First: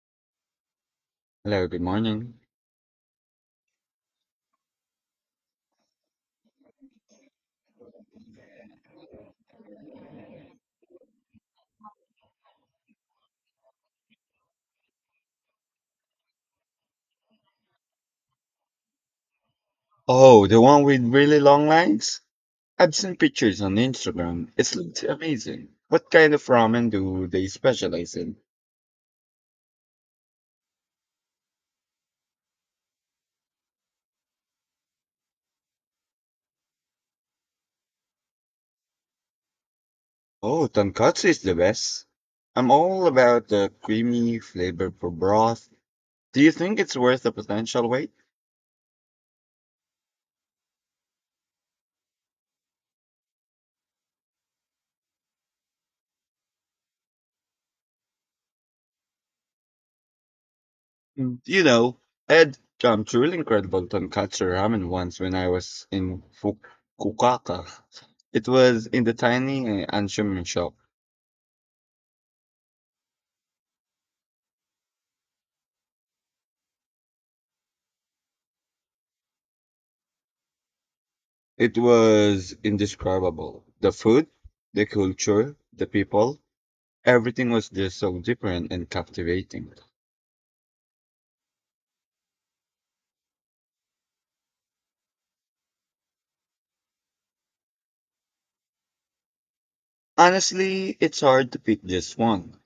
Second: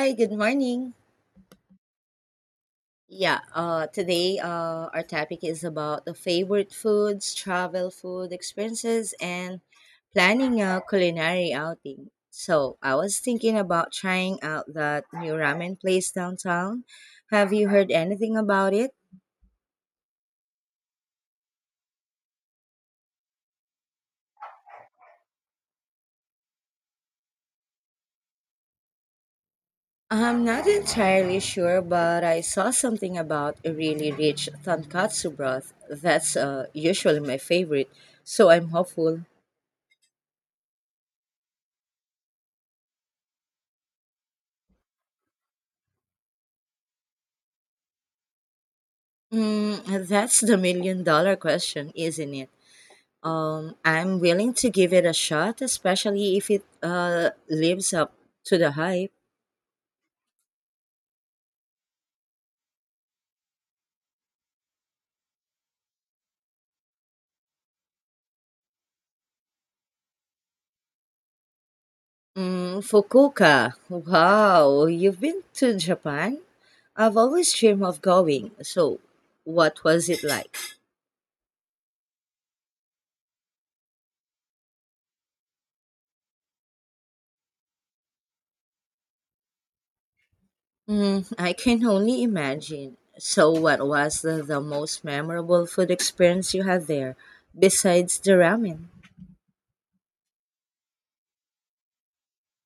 Hi, good morning. Hello, good morning. Yeah, today our topic is about the favorite foods, travel food experiences, and planning a culinary outing. So I was thinking about trying out that new ramen place downtown. Have you heard anything about it? Oh, the one with really long lines? I've seen pictures on Instagram. It looks amazing. What kind of ramen do they specialize in? I'm not entirely sure, but I saw something about a really rich tonkatsu broth. That's usually my favorite, so I'm hopeful. Oh, tonkatsu is the best. I'm all about the creamy, flavorful broth. Do you think it's worth the potential wait? Mm, that's the million dollar question, isn't it? I'm willing to give it a shot, especially if it lives up to the hype. Mm, You know, I had truly incredible tonkatsu ramen once when I was in Fukuoka. It was in the tiny Anshumin shop. Mm, Fukuoka, wow, you've been to Japan? I've always dreamed of going, so what was it like? It was indescribable. The food, the culture, the people, everything was just so different and captivating. Mm, I can only imagine. So, what was the most memorable food experience you had there besides the ramen? Honestly, it's hard to pick just one.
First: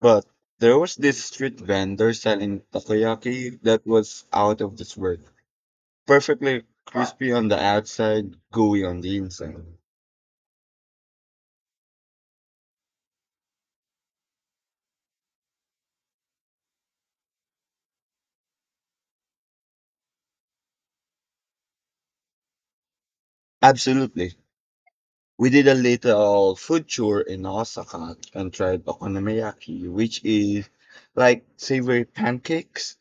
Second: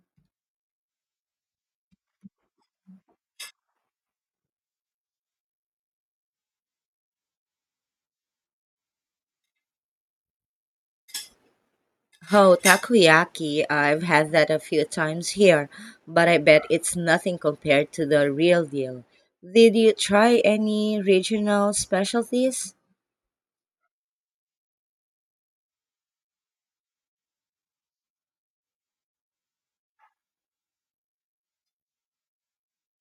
But there was this street vendor selling takoyaki that was out of this world. Perfectly crispy on the outside, gooey on the inside. Oh, takoyaki. I've had that a few times here, but I bet it's nothing compared to the real deal. Did you try any regional specialties? Absolutely. We did a little food tour in Osaka and tried okonomiyaki, which is like savory pancakes.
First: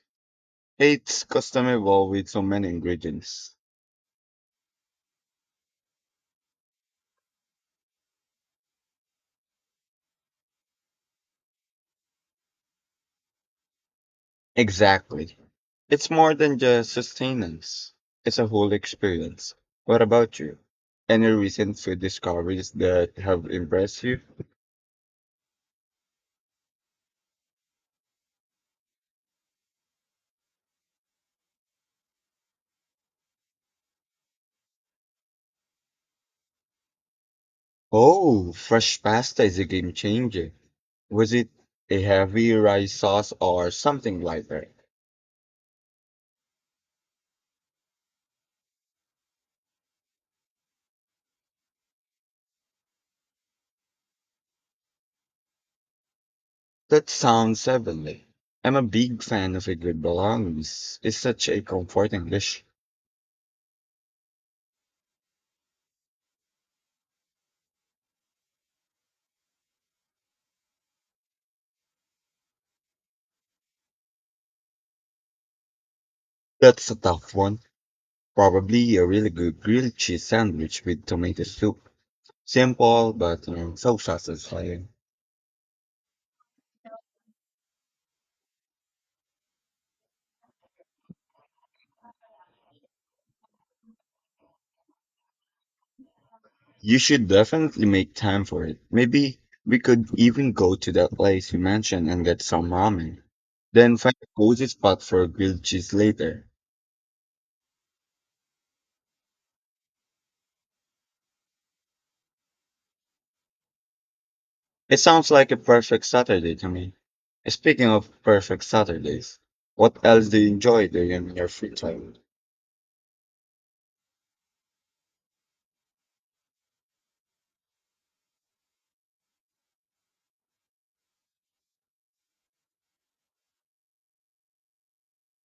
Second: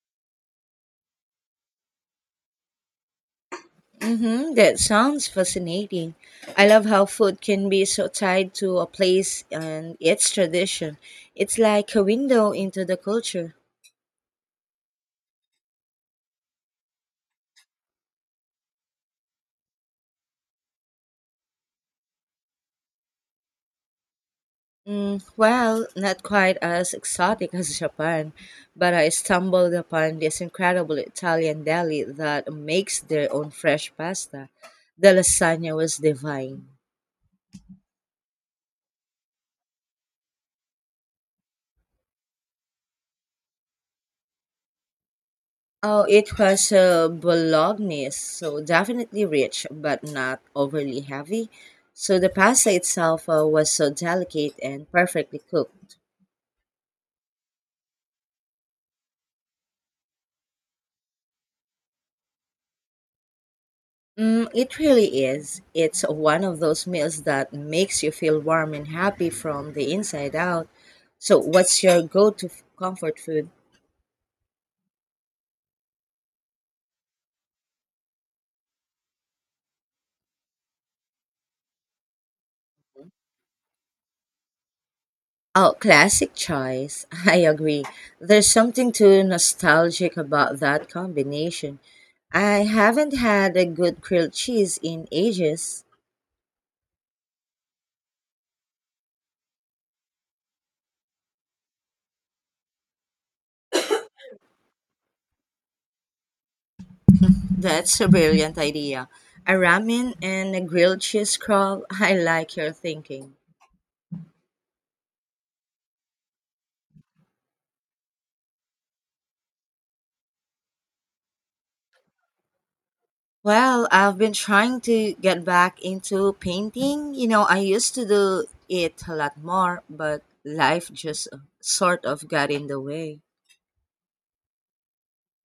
It's customizable with so many ingredients. Mm-hmm, that sounds fascinating. I love how food can be so tied to a place and its tradition. It's like a window into the culture. Exactly. It's more than just sustenance. It's a whole experience. What about you? Any recent food discoveries that have impressed you? Mm, well, not quite as exotic as Japan, but I stumbled upon this incredible Italian deli that makes their own fresh pasta. The lasagna was divine. Oh, fresh pasta is a game changer. Was it a heavy rice sauce or something lighter? Oh, it was bolognese, so definitely rich, but not overly heavy. So the pasta itself was so delicate and perfectly cooked. That sounds heavenly. I'm a big fan of a good bolognese. It's such a comforting dish. Mm, it really is. It's one of those meals that makes you feel warm and happy from the inside out. So, what's your go to comfort food? That's a tough one. Probably a really good grilled cheese sandwich with tomato soup. Simple, but so satisfying. Oh, classic choice. I agree. There's something too nostalgic about that combination. I haven't had a good grilled cheese in ages. You should definitely make time for it. Maybe we could even go to that place you mentioned and get some ramen. Then find a cozy spot for a grilled cheese later. That's a brilliant idea. A ramen and a grilled cheese crawl. I like your thinking. It sounds like a perfect Saturday to me. Speaking of perfect Saturdays, what else do you enjoy doing in your free time? Well, I've been trying to get back into painting. You know, I used to do it a lot more, but life just sort of got in the way.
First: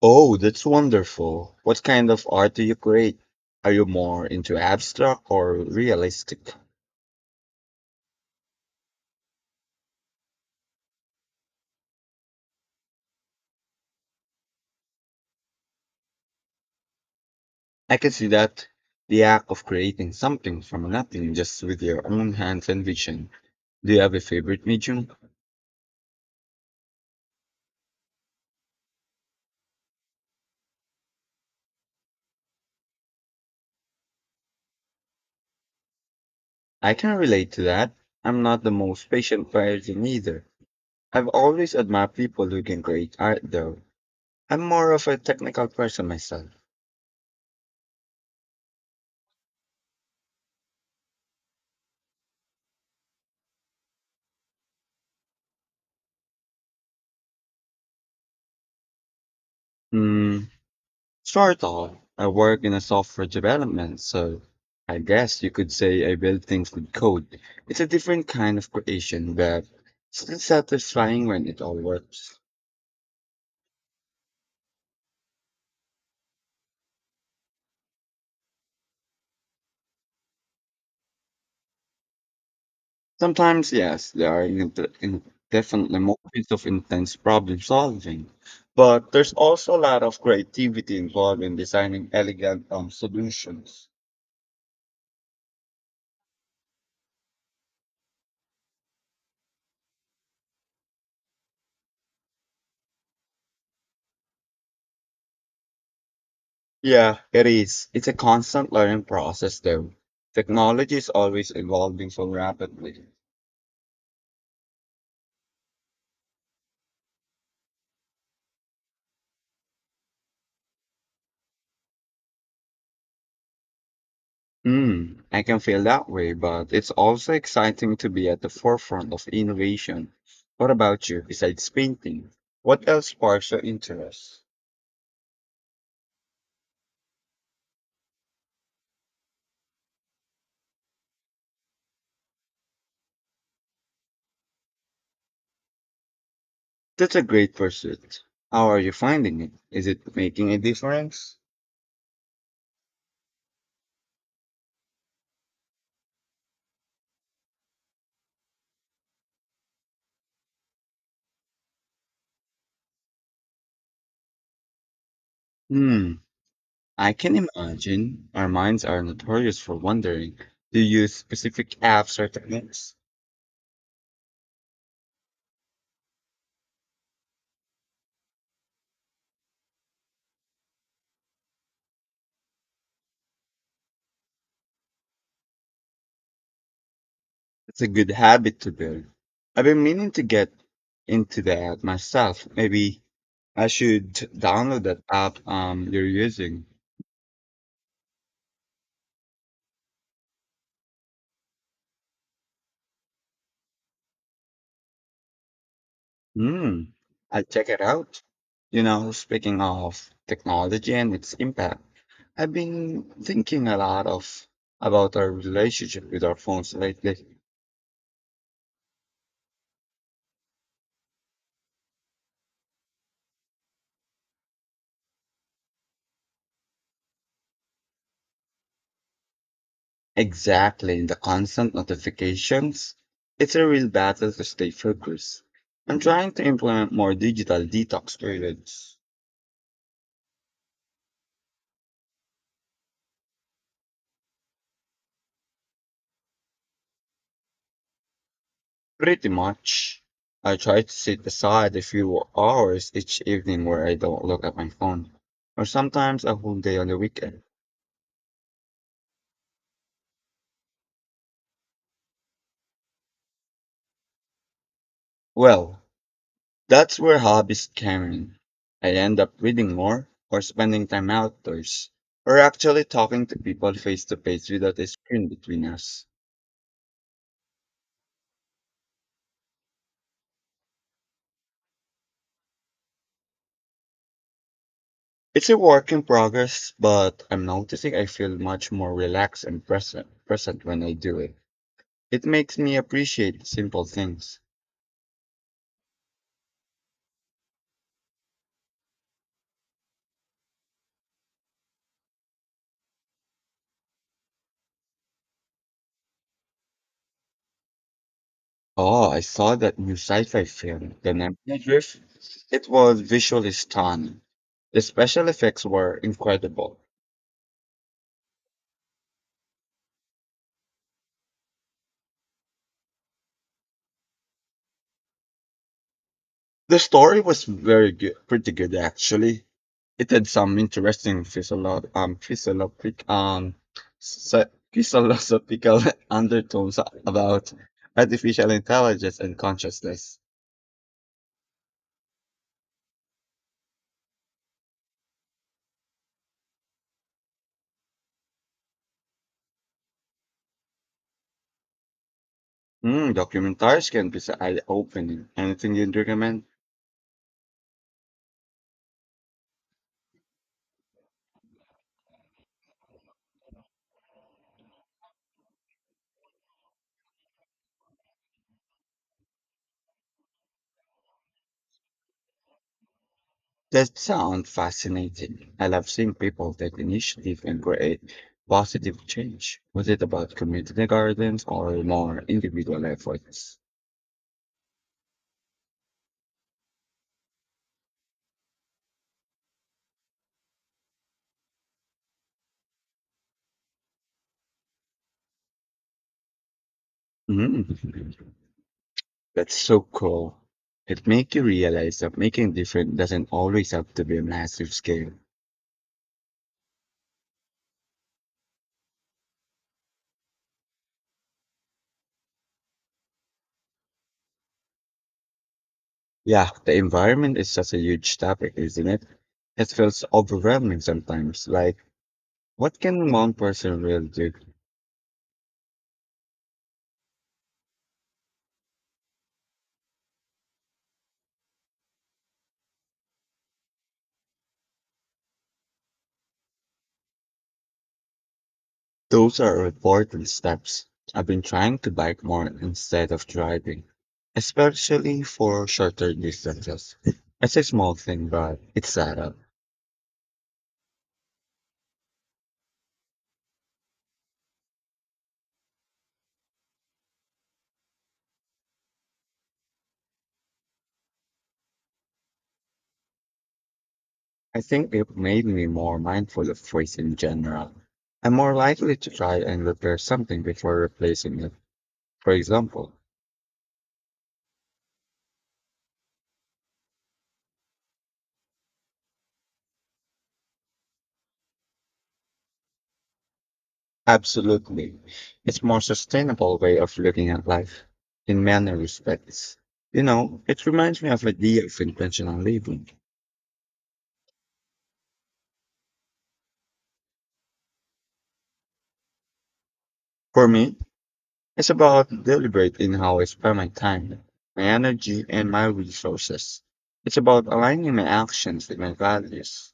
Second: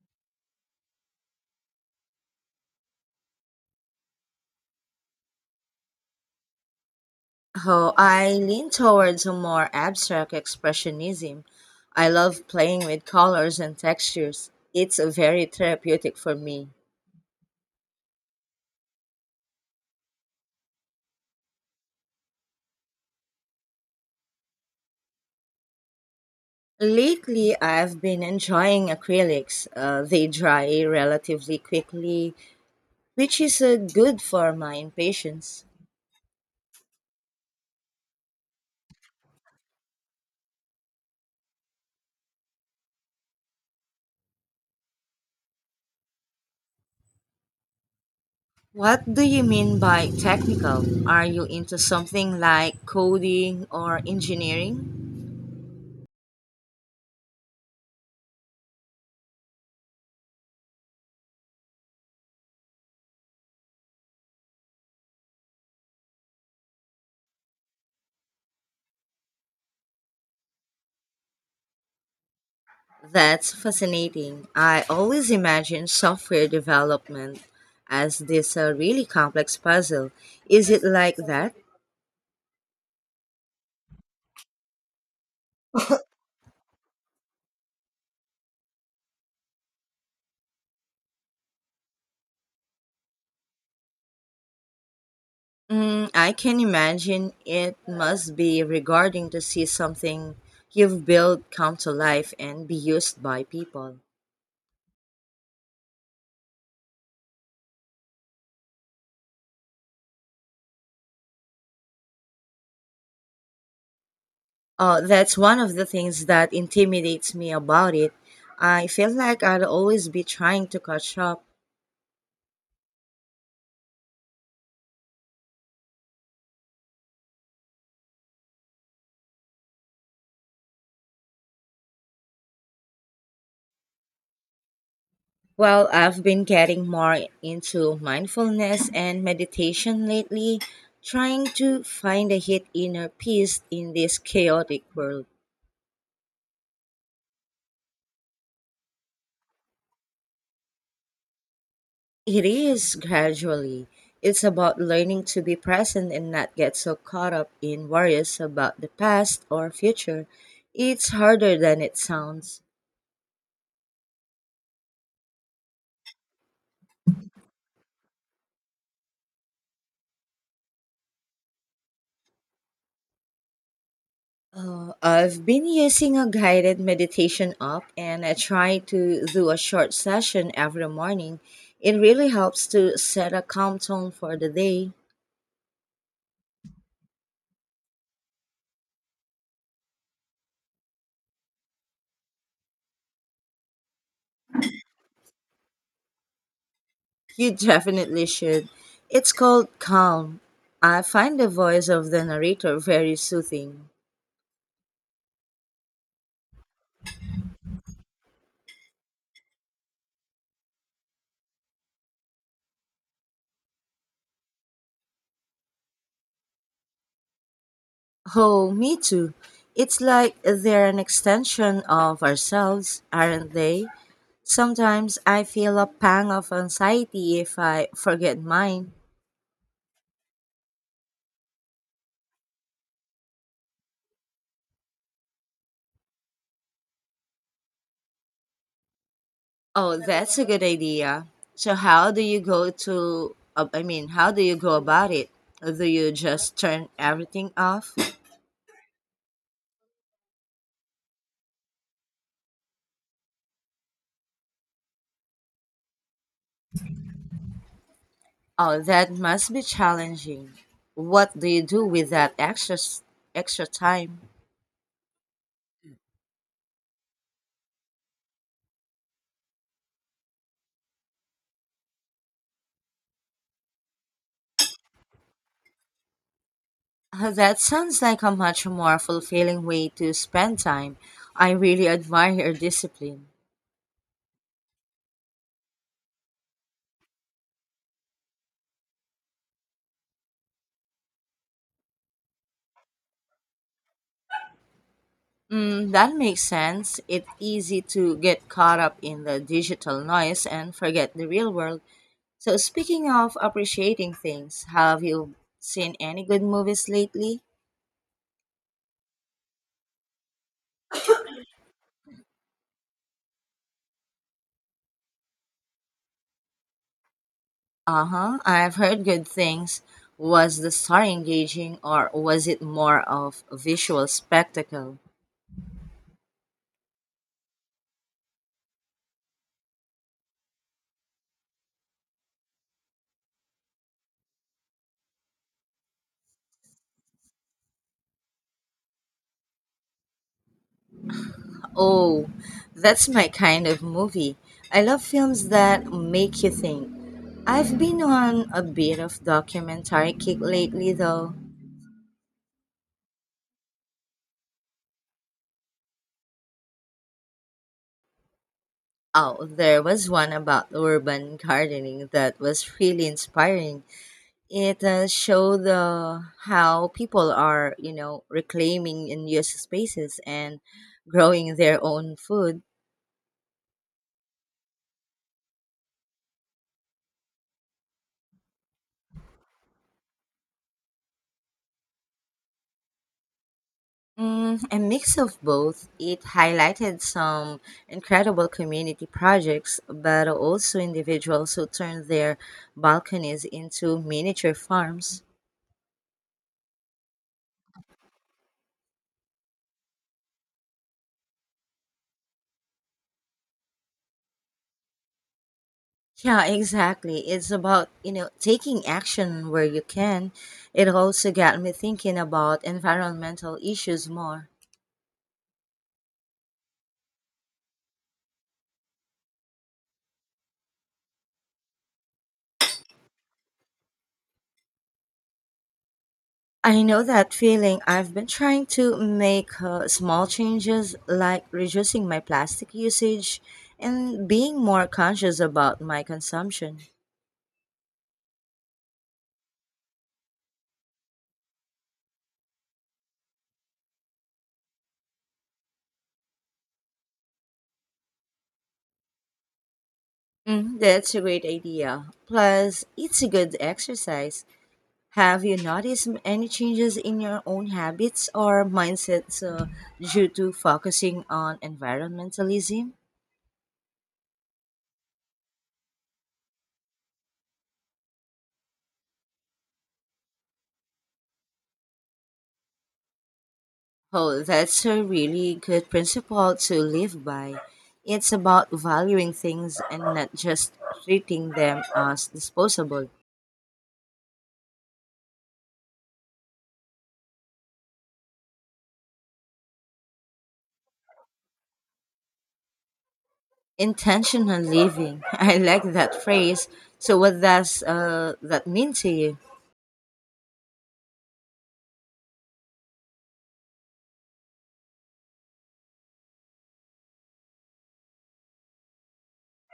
Oh, that's wonderful. What kind of art do you create? Are you more into abstract or realistic? Oh, I lean towards a more abstract expressionism. I love playing with colors and textures. It's a very therapeutic for me. I can see that, the act of creating something from nothing just with your own hands and vision. Do you have a favorite medium? Lately, I've been enjoying acrylics. They dry relatively quickly, which is good for my impatience. I can relate to that. I'm not the most patient person either. I've always admired people who can create art though. I'm more of a technical person myself. What do you mean by technical? Are you into something like coding or engineering? Hmm. Short of, I work in a software development, so I guess you could say I build things with code. It's a different kind of creation, but still satisfying when it all works. That's fascinating. I always imagine software development as this really complex puzzle. Is it like that? Sometimes, yes, there are in definitely moments of intense problem solving, but there's also a lot of creativity involved in designing elegant solutions. Mm, I can imagine it must be regarding to see something you've built come to life and be used by people. Yeah, it is. It's a constant learning process, though. Technology is always evolving so rapidly. That's one of the things that intimidates me about it. I feel like I'd always be trying to catch up. I can feel that way, but it's also exciting to be at the forefront of innovation. What about you, besides painting? What else sparks your interest? Well, I've been getting more into mindfulness and meditation lately, trying to find a hid inner peace in this chaotic world. That's a great pursuit. How are you finding it? Is it making a difference? It is gradually. It's about learning to be present and not get so caught up in worries about the past or future. It's harder than it sounds. Hmm, I can imagine. Our minds are notorious for wondering. Do you use specific apps or techniques? I've been using a guided meditation app and I try to do a short session every morning. It really helps to set a calm tone for the day. It's a good habit to build. I've been meaning to get into that myself. Maybe I should download that app you're using. You definitely should. It's called Calm. I find the voice of the narrator very soothing. Hmm. I'll check it out. You know, speaking of technology and its impact, I've been thinking a lot of about our relationship with our phones lately. Oh, me too. It's like they're an extension of ourselves, aren't they? Sometimes I feel a pang of anxiety if I forget mine. Exactly, the constant notifications. It's a real battle to stay focused. I'm trying to implement more digital detox periods. Oh, that's a good idea. So how do you go to I mean, how do you go about it? Do you just turn everything off? Pretty much. I try to set aside a few hours each evening where I don't look at my phone, or sometimes a whole day on the weekend. Oh, that must be challenging. What do you do with that extra time? Well, that's where hobbies come in. I end up reading more, or spending time outdoors, or actually talking to people face to face without a screen between us. That sounds like a much more fulfilling way to spend time. I really admire your discipline. It's a work in progress, but I'm noticing I feel much more relaxed and present when I do it. It makes me appreciate simple things. Mm, that makes sense. It's easy to get caught up in the digital noise and forget the real world. So, speaking of appreciating things, have you seen any good movies lately? Oh, I saw that new sci-fi film, The Nebula Drift. It was visually stunning. The special effects were incredible. Uh huh, I've heard good things. Was the story engaging or was it more of a visual spectacle? The story was very good, pretty good actually. It had some interesting sci- philosophical undertones about artificial intelligence and consciousness. Oh, that's my kind of movie. I love films that make you think. I've been on a bit of documentary kick lately though. Mm, documentaries can be so eye-opening. Anything you'd recommend? Oh, there was one about urban gardening that was really inspiring. It show the how people are, you know, reclaiming unused spaces and growing their own food. That sounds fascinating. I love seeing people take initiative and create positive change. Was it about community gardens or more individual efforts? Mm, a mix of both. It highlighted some incredible community projects, but also individuals who turned their balconies into miniature farms. Mm, that's so cool. It makes you realize that making different doesn't always have to be a massive scale. Yeah, exactly. It's about, you know, taking action where you can. It also got me thinking about environmental issues more. Yeah, the environment is such a huge topic, isn't it? It feels overwhelming sometimes. Like, what can one person really do? I know that feeling. I've been trying to make small changes like reducing my plastic usage and being more conscious about my consumption. Those are important steps. I've been trying to bike more instead of driving, especially for shorter distances. It's a small thing, but it's add up. Mm, that's a great idea. Plus, it's a good exercise. Have you noticed any changes in your own habits or mindsets due to focusing on environmentalism? I think it made me more mindful of waste in general. I'm more likely to try and repair something before replacing it. For example, Oh, that's a really good principle to live by. It's about valuing things and not just treating them as disposable. absolutely. It's more sustainable way of looking at life in many respects. You know, it reminds me of the idea of intentional living. Intentional living. I like that phrase. So, what does that mean to you? For me, it's about deliberating how I spend my time, my energy, and my resources. It's about aligning my actions with my values.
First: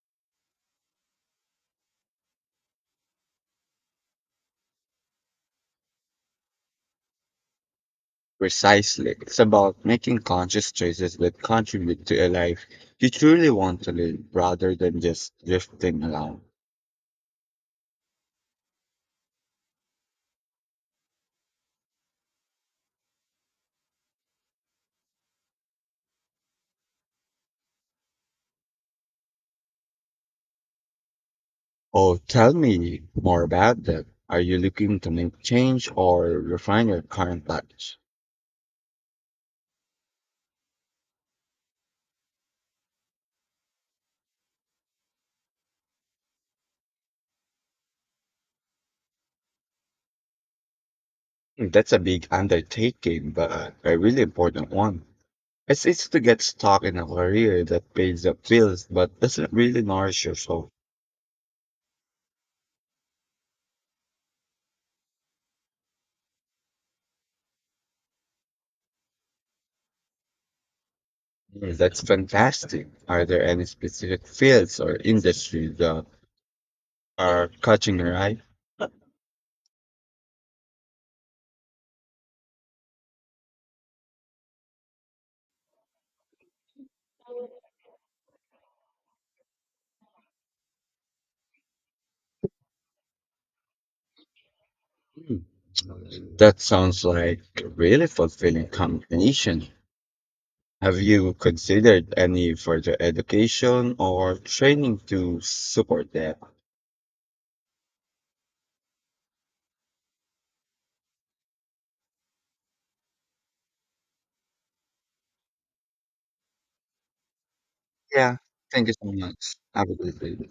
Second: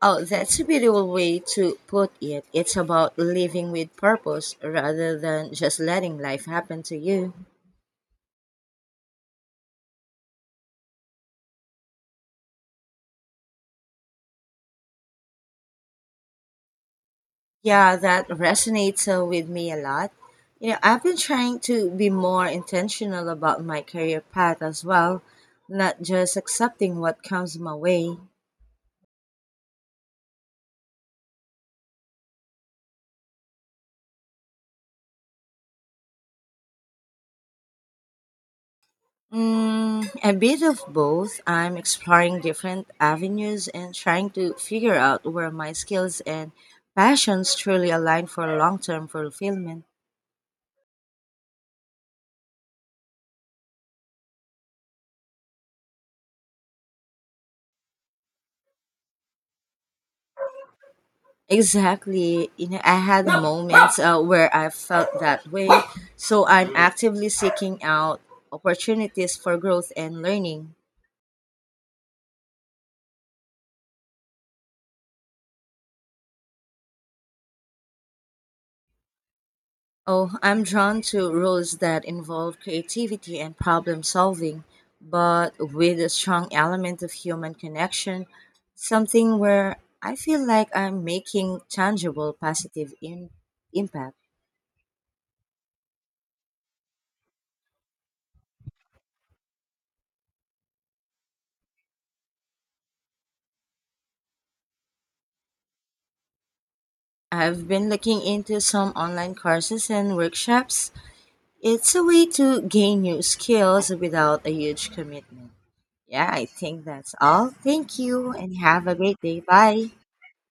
Oh, that's a beautiful way to put it. It's about living with purpose rather than just letting life happen to you. Precisely. It's about making conscious choices that contribute to a life you truly want to live rather than just drifting along. Yeah, that resonates with me a lot. You know, I've been trying to be more intentional about my career path as well, not just accepting what comes my way. Oh, tell me more about that. Are you looking to make change or refine your current values? Mm, a bit of both. I'm exploring different avenues and trying to figure out where my skills and passions truly align for long term fulfillment. Hmm, that's a big undertaking, but a really important one. It's easy to get stuck in a career that pays the bills but doesn't really nourish your soul. Exactly. You know, I had moments where I felt that way, so I'm actively seeking out opportunities for growth and learning. Mm. That's fantastic. Are there any specific fields or industries that are catching your eye? Oh, I'm drawn to roles that involve creativity and problem solving, but with a strong element of human connection, something where I feel like I'm making tangible positive impact. Hmm, that sounds like a really fulfilling combination. Have you considered any further education or training to support that? I've been looking into some online courses and workshops. It's a way to gain new skills without a huge commitment. Yeah, I think that's all. Thank you Yeah, and have thank you a so great day. much. Have Bye. a good day.